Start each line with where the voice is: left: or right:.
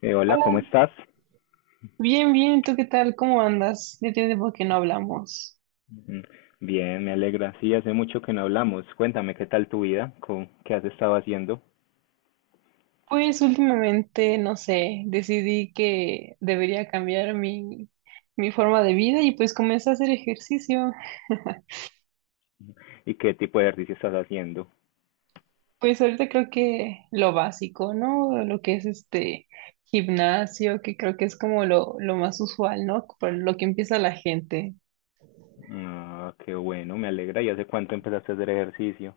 left: Hola, ¿cómo
right: Hola,
left: estás?
right: bien, bien, ¿tú qué tal? ¿Cómo andas? Ya tiene tiempo que no hablamos.
left: Mm. Bien, me alegra. Sí, hace mucho que no hablamos. Cuéntame qué tal tu vida. ¿ Qué has estado haciendo
right: Pues últimamente, no sé, decidí que debería cambiar mi forma de vida y pues comencé a hacer ejercicio.
left: y qué tipo de ejercicio estás haciendo?
right: Pues ahorita creo que lo básico, ¿no? Lo que es este gimnasio, que creo que es como lo más usual, ¿no? Por lo que empieza la gente.
left: Ah, qué bueno, me alegra. ¿Y hace cuánto empezaste a hacer ejercicio?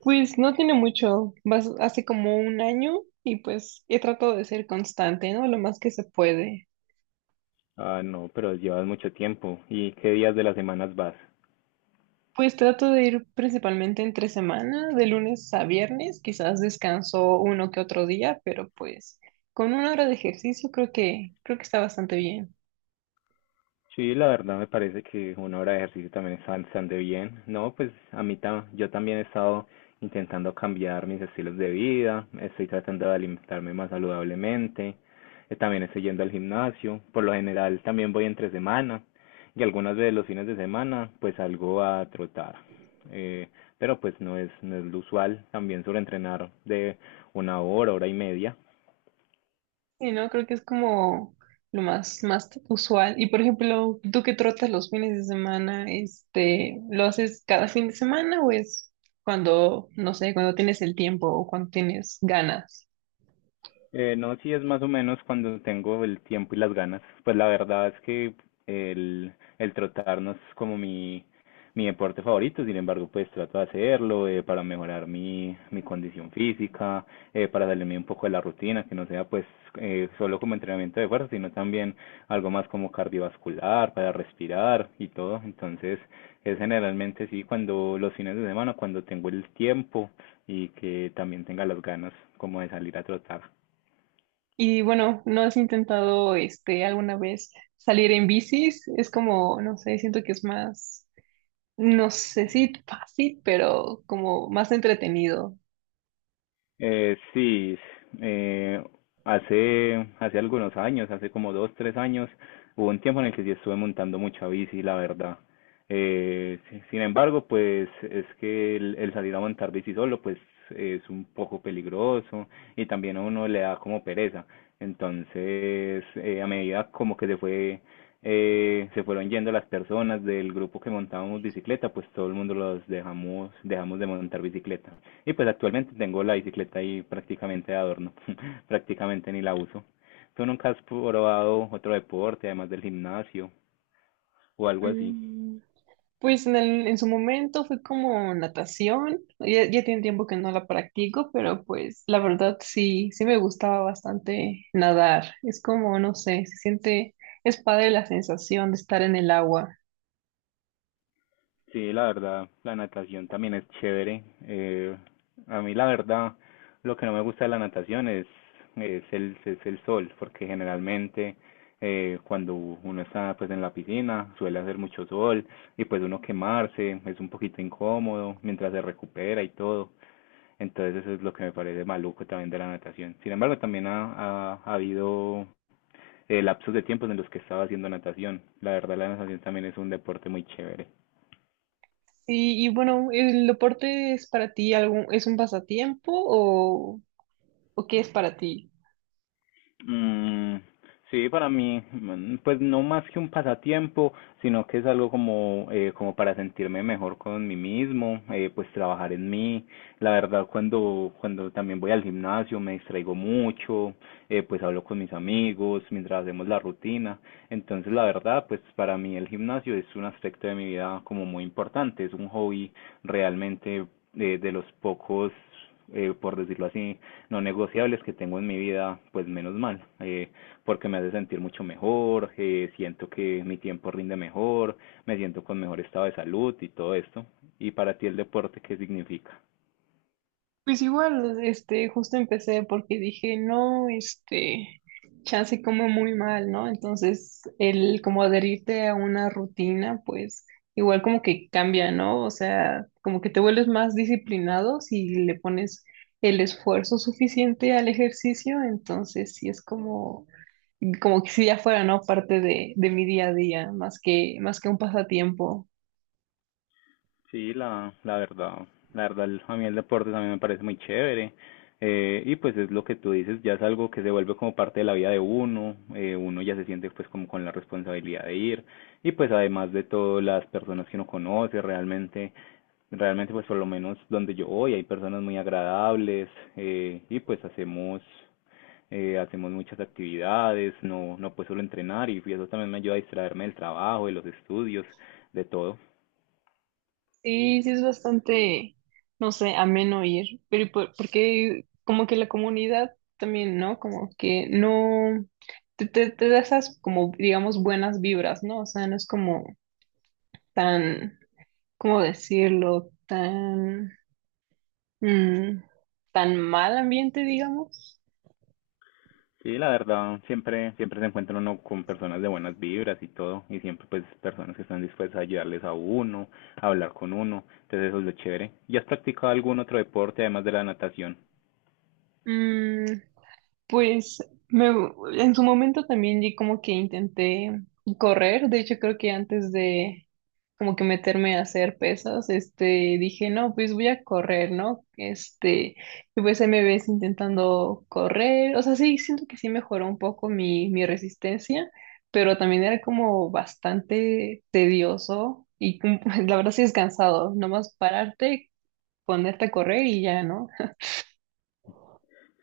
right: Pues no tiene mucho, hace como un año y pues he tratado de ser constante, ¿no? Lo más que se puede.
left: Ah, no, pero llevas mucho tiempo. ¿Y qué días de las semanas vas?
right: Pues trato de ir principalmente entre semana, de lunes a viernes, quizás descanso uno que otro día, pero pues con una hora de ejercicio creo que está bastante bien.
left: Sí, la verdad me parece que 1 hora de ejercicio también está bastante bien. No, pues a mí yo también he estado intentando cambiar mis estilos de vida, estoy tratando de alimentarme más saludablemente. También estoy yendo al gimnasio, por lo general también voy entre semana y algunas veces los fines de semana pues salgo a trotar. Eh, pero pues no es lo usual, también suelo entrenar de 1 hora, hora y media.
right: Y no, creo que es como lo más más usual. Y por ejemplo, tú que trotas los fines de semana, este, ¿lo haces cada fin de semana o es cuando, no sé, cuando tienes el tiempo o cuando tienes ganas?
left: No, sí es más o menos cuando tengo el tiempo y las ganas. Pues la verdad es que el, el trotar no es como mi deporte favorito, sin embargo, pues trato de hacerlo para mejorar mi condición física, para salirme un poco de la rutina, que no sea pues solo como entrenamiento de fuerza, sino también algo más como cardiovascular, para respirar y todo. Entonces, es generalmente sí cuando los fines de semana, cuando tengo el tiempo y que también tenga las ganas como de salir a trotar.
right: Y bueno, ¿no has intentado este alguna vez salir en bicis? Es como, no sé, siento que es más, no sé si fácil, pero como más entretenido.
left: Sí, eh, hace algunos años, hace como 2, 3 años, hubo un tiempo en el que sí estuve montando mucha bici, la verdad. Sin embargo, pues es que el salir a montar bici solo, pues es un poco peligroso y también a uno le da como pereza. Entonces, a medida como que se fueron yendo las personas del grupo que montábamos bicicleta, pues todo el mundo los dejamos, de montar bicicleta. Y pues actualmente tengo la bicicleta ahí prácticamente de adorno, prácticamente ni la uso. ¿Tú nunca has probado otro deporte, además del gimnasio o algo así?
right: Mm. Pues en en su momento fue como natación. Ya, ya tiene tiempo que no la practico, pero pues la verdad sí, sí me gustaba bastante nadar. Es como, no sé, se siente, es padre la sensación de estar en el agua.
left: Sí, la verdad, la natación también es chévere. A mí la verdad, lo que no me gusta de la natación es el sol, porque generalmente cuando uno está pues en la piscina suele hacer mucho sol y pues uno quemarse, es un poquito incómodo mientras se recupera y todo. Entonces eso es lo que me parece maluco también de la natación. Sin embargo, también ha habido lapsos de tiempos en los que estaba haciendo natación. La verdad, la natación también es un deporte muy chévere.
right: Sí, y bueno, ¿el deporte es para ti algún, es un pasatiempo o qué es para ti?
left: Mm, sí, para mí, pues no más que un pasatiempo, sino que es algo como para sentirme mejor con mí mismo, pues trabajar en mí. La verdad, cuando también voy al gimnasio me distraigo mucho. Pues hablo con mis amigos mientras hacemos la rutina. Entonces, la verdad, pues para mí el gimnasio es un aspecto de mi vida como muy importante, es un hobby realmente, de los pocos, por decirlo así, no negociables que tengo en mi vida, pues menos mal, porque me hace sentir mucho mejor, siento que mi tiempo rinde mejor, me siento con mejor estado de salud y todo esto. ¿Y para ti el deporte qué significa?
right: Pues igual, este, justo empecé porque dije, no, este, chance como muy mal, ¿no? Entonces, el como adherirte a una rutina, pues igual como que cambia, ¿no? O sea, como que te vuelves más disciplinado si le pones el esfuerzo suficiente al ejercicio, entonces sí es como que si ya fuera, ¿no? Parte de mi día a día, más que un pasatiempo.
left: Sí, la verdad, a mí el deporte también me parece muy chévere. Y pues es lo que tú dices, ya es algo que se vuelve como parte de la vida de uno, uno ya se siente pues como con la responsabilidad de ir y pues además de todo las personas que uno conoce realmente. Pues por lo menos donde yo voy hay personas muy agradables, y pues hacemos hacemos muchas actividades, no no pues solo entrenar y eso también me ayuda a distraerme del trabajo, de los estudios, de todo.
right: Sí, sí es bastante, no sé, ameno ir, pero y porque como que la comunidad también, ¿no? Como que no, te da esas como, digamos, buenas vibras, ¿no? O sea, no es como tan, ¿cómo decirlo? Tan, mm, tan mal ambiente, digamos.
left: Sí, la verdad, siempre se encuentra uno con personas de buenas vibras y todo y siempre pues personas que están dispuestas a ayudarles a uno, a hablar con uno, entonces eso es lo chévere. ¿Y has practicado algún otro deporte además de la natación?
right: Mm. Pues me, en su momento también di como que intenté correr, de hecho creo que antes de como que meterme a hacer pesas, este, dije, no, pues voy a correr, ¿no? Este, y pues ahí me ves intentando correr, o sea, sí, siento que sí mejoró un poco mi resistencia, pero también era como bastante tedioso y la verdad sí es cansado, nomás pararte, ponerte a correr y ya, ¿no?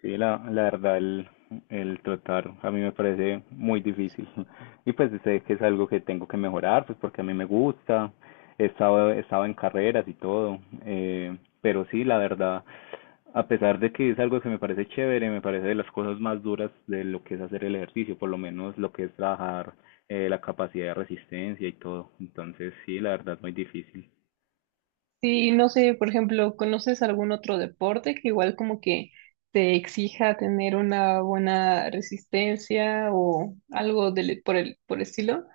left: Sí, la verdad, el trotar a mí me parece muy difícil. Y pues sé que es algo que tengo que mejorar, pues porque a mí me gusta. He estado en carreras y todo. Eh, pero sí, la verdad, a pesar de que es algo que me parece chévere, me parece de las cosas más duras de lo que es hacer el ejercicio, por lo menos lo que es trabajar la capacidad de resistencia y todo. Entonces, sí, la verdad, muy difícil.
right: Sí, no sé, por ejemplo, ¿conoces algún otro deporte que igual como que te exija tener una buena resistencia o algo del, por el estilo?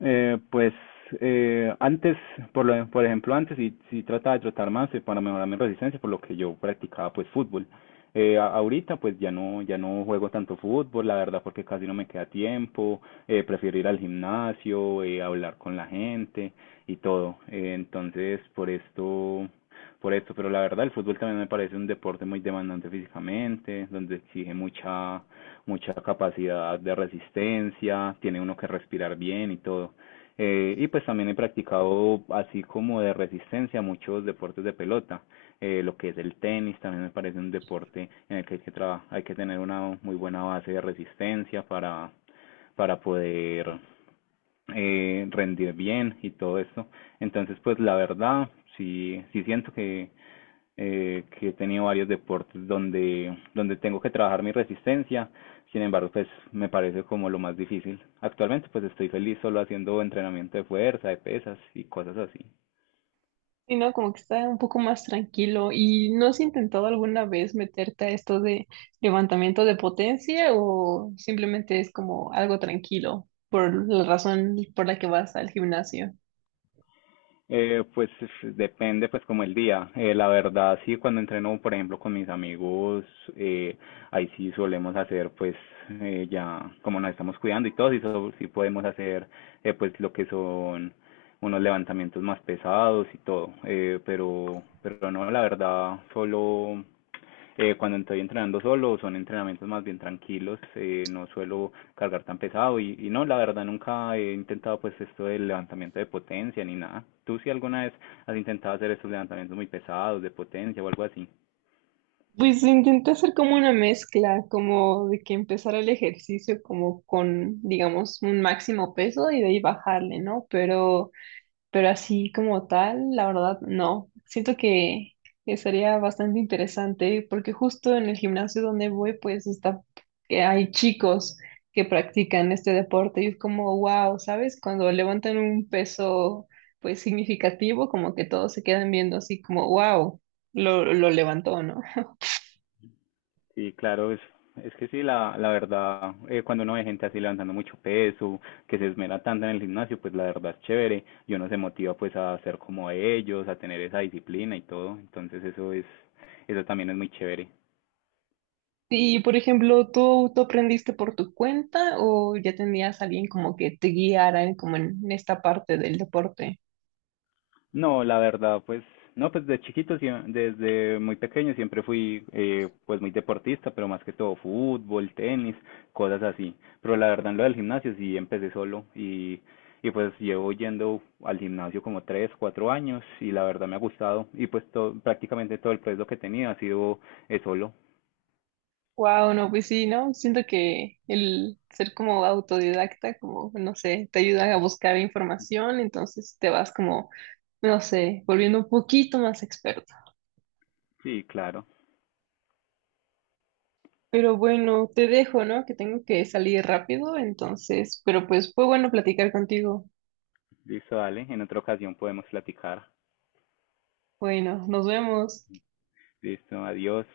left: Pues antes, por ejemplo, antes sí trataba de trotar más, para mejorar mi resistencia, por lo que yo practicaba pues fútbol. Ahorita pues ya no, juego tanto fútbol, la verdad, porque casi no me queda tiempo, prefiero ir al gimnasio, hablar con la gente y todo. Entonces, por esto, pero la verdad el fútbol también me parece un deporte muy demandante físicamente, donde exige mucha capacidad de resistencia, tiene uno que respirar bien y todo. Y pues también he practicado, así como de resistencia, muchos deportes de pelota. Lo que es el tenis también me parece un deporte en el que hay que tener una muy buena base de resistencia para, poder rendir bien y todo esto. Entonces, pues la verdad, sí, sí siento que he tenido varios deportes donde tengo que trabajar mi resistencia, sin embargo, pues me parece como lo más difícil. Actualmente, pues estoy feliz solo haciendo entrenamiento de fuerza, de pesas y cosas así.
right: Y no, como que está un poco más tranquilo. ¿Y no has intentado alguna vez meterte a esto de levantamiento de potencia o simplemente es como algo tranquilo por la razón por la que vas al gimnasio?
left: Pues depende pues como el día. La verdad sí, cuando entreno por ejemplo con mis amigos, eh, ahí sí solemos hacer pues ya como nos estamos cuidando y todo, sí, sí podemos hacer pues lo que son unos levantamientos más pesados y todo. Pero no, la verdad solo cuando estoy entrenando solo son entrenamientos más bien tranquilos, no suelo cargar tan pesado y no, la verdad nunca he intentado pues esto del levantamiento de potencia ni nada. ¿Tú si alguna vez has intentado hacer estos levantamientos muy pesados de potencia o algo así?
right: Pues intenté hacer como una mezcla, como de que empezara el ejercicio como con, digamos, un máximo peso y de ahí bajarle, ¿no? Pero así como tal, la verdad, no. Siento que sería bastante interesante porque justo en el gimnasio donde voy, pues está, que hay chicos que practican este deporte y es como, wow, ¿sabes? Cuando levantan un peso, pues significativo, como que todos se quedan viendo así como, wow, lo levantó, ¿no?
left: Sí, claro, es que sí, la verdad, cuando uno ve gente así levantando mucho peso, que se esmera tanto en el gimnasio, pues la verdad es chévere y uno se motiva pues a ser como ellos, a tener esa disciplina y todo, entonces eso también es muy chévere.
right: Y por ejemplo, ¿tú aprendiste por tu cuenta o ya tenías a alguien como que te guiara como en esta parte del deporte?
left: No, la verdad, pues, no, pues de chiquito, desde muy pequeño siempre fui, pues muy deportista, pero más que todo fútbol, tenis, cosas así. Pero la verdad, en lo del gimnasio sí empecé solo y pues llevo yendo al gimnasio como 3, 4 años y la verdad me ha gustado y pues todo, prácticamente todo el proyecto que tenía ha sido solo.
right: Wow, no, pues sí, ¿no? Siento que el ser como autodidacta, como, no sé, te ayuda a buscar información, entonces te vas como, no sé, volviendo un poquito más experto.
left: Sí, claro.
right: Pero bueno, te dejo, ¿no? Que tengo que salir rápido, entonces, pero pues fue bueno platicar contigo.
left: Listo, dale, en otra ocasión podemos platicar.
right: Bueno, nos vemos.
left: Listo, adiós.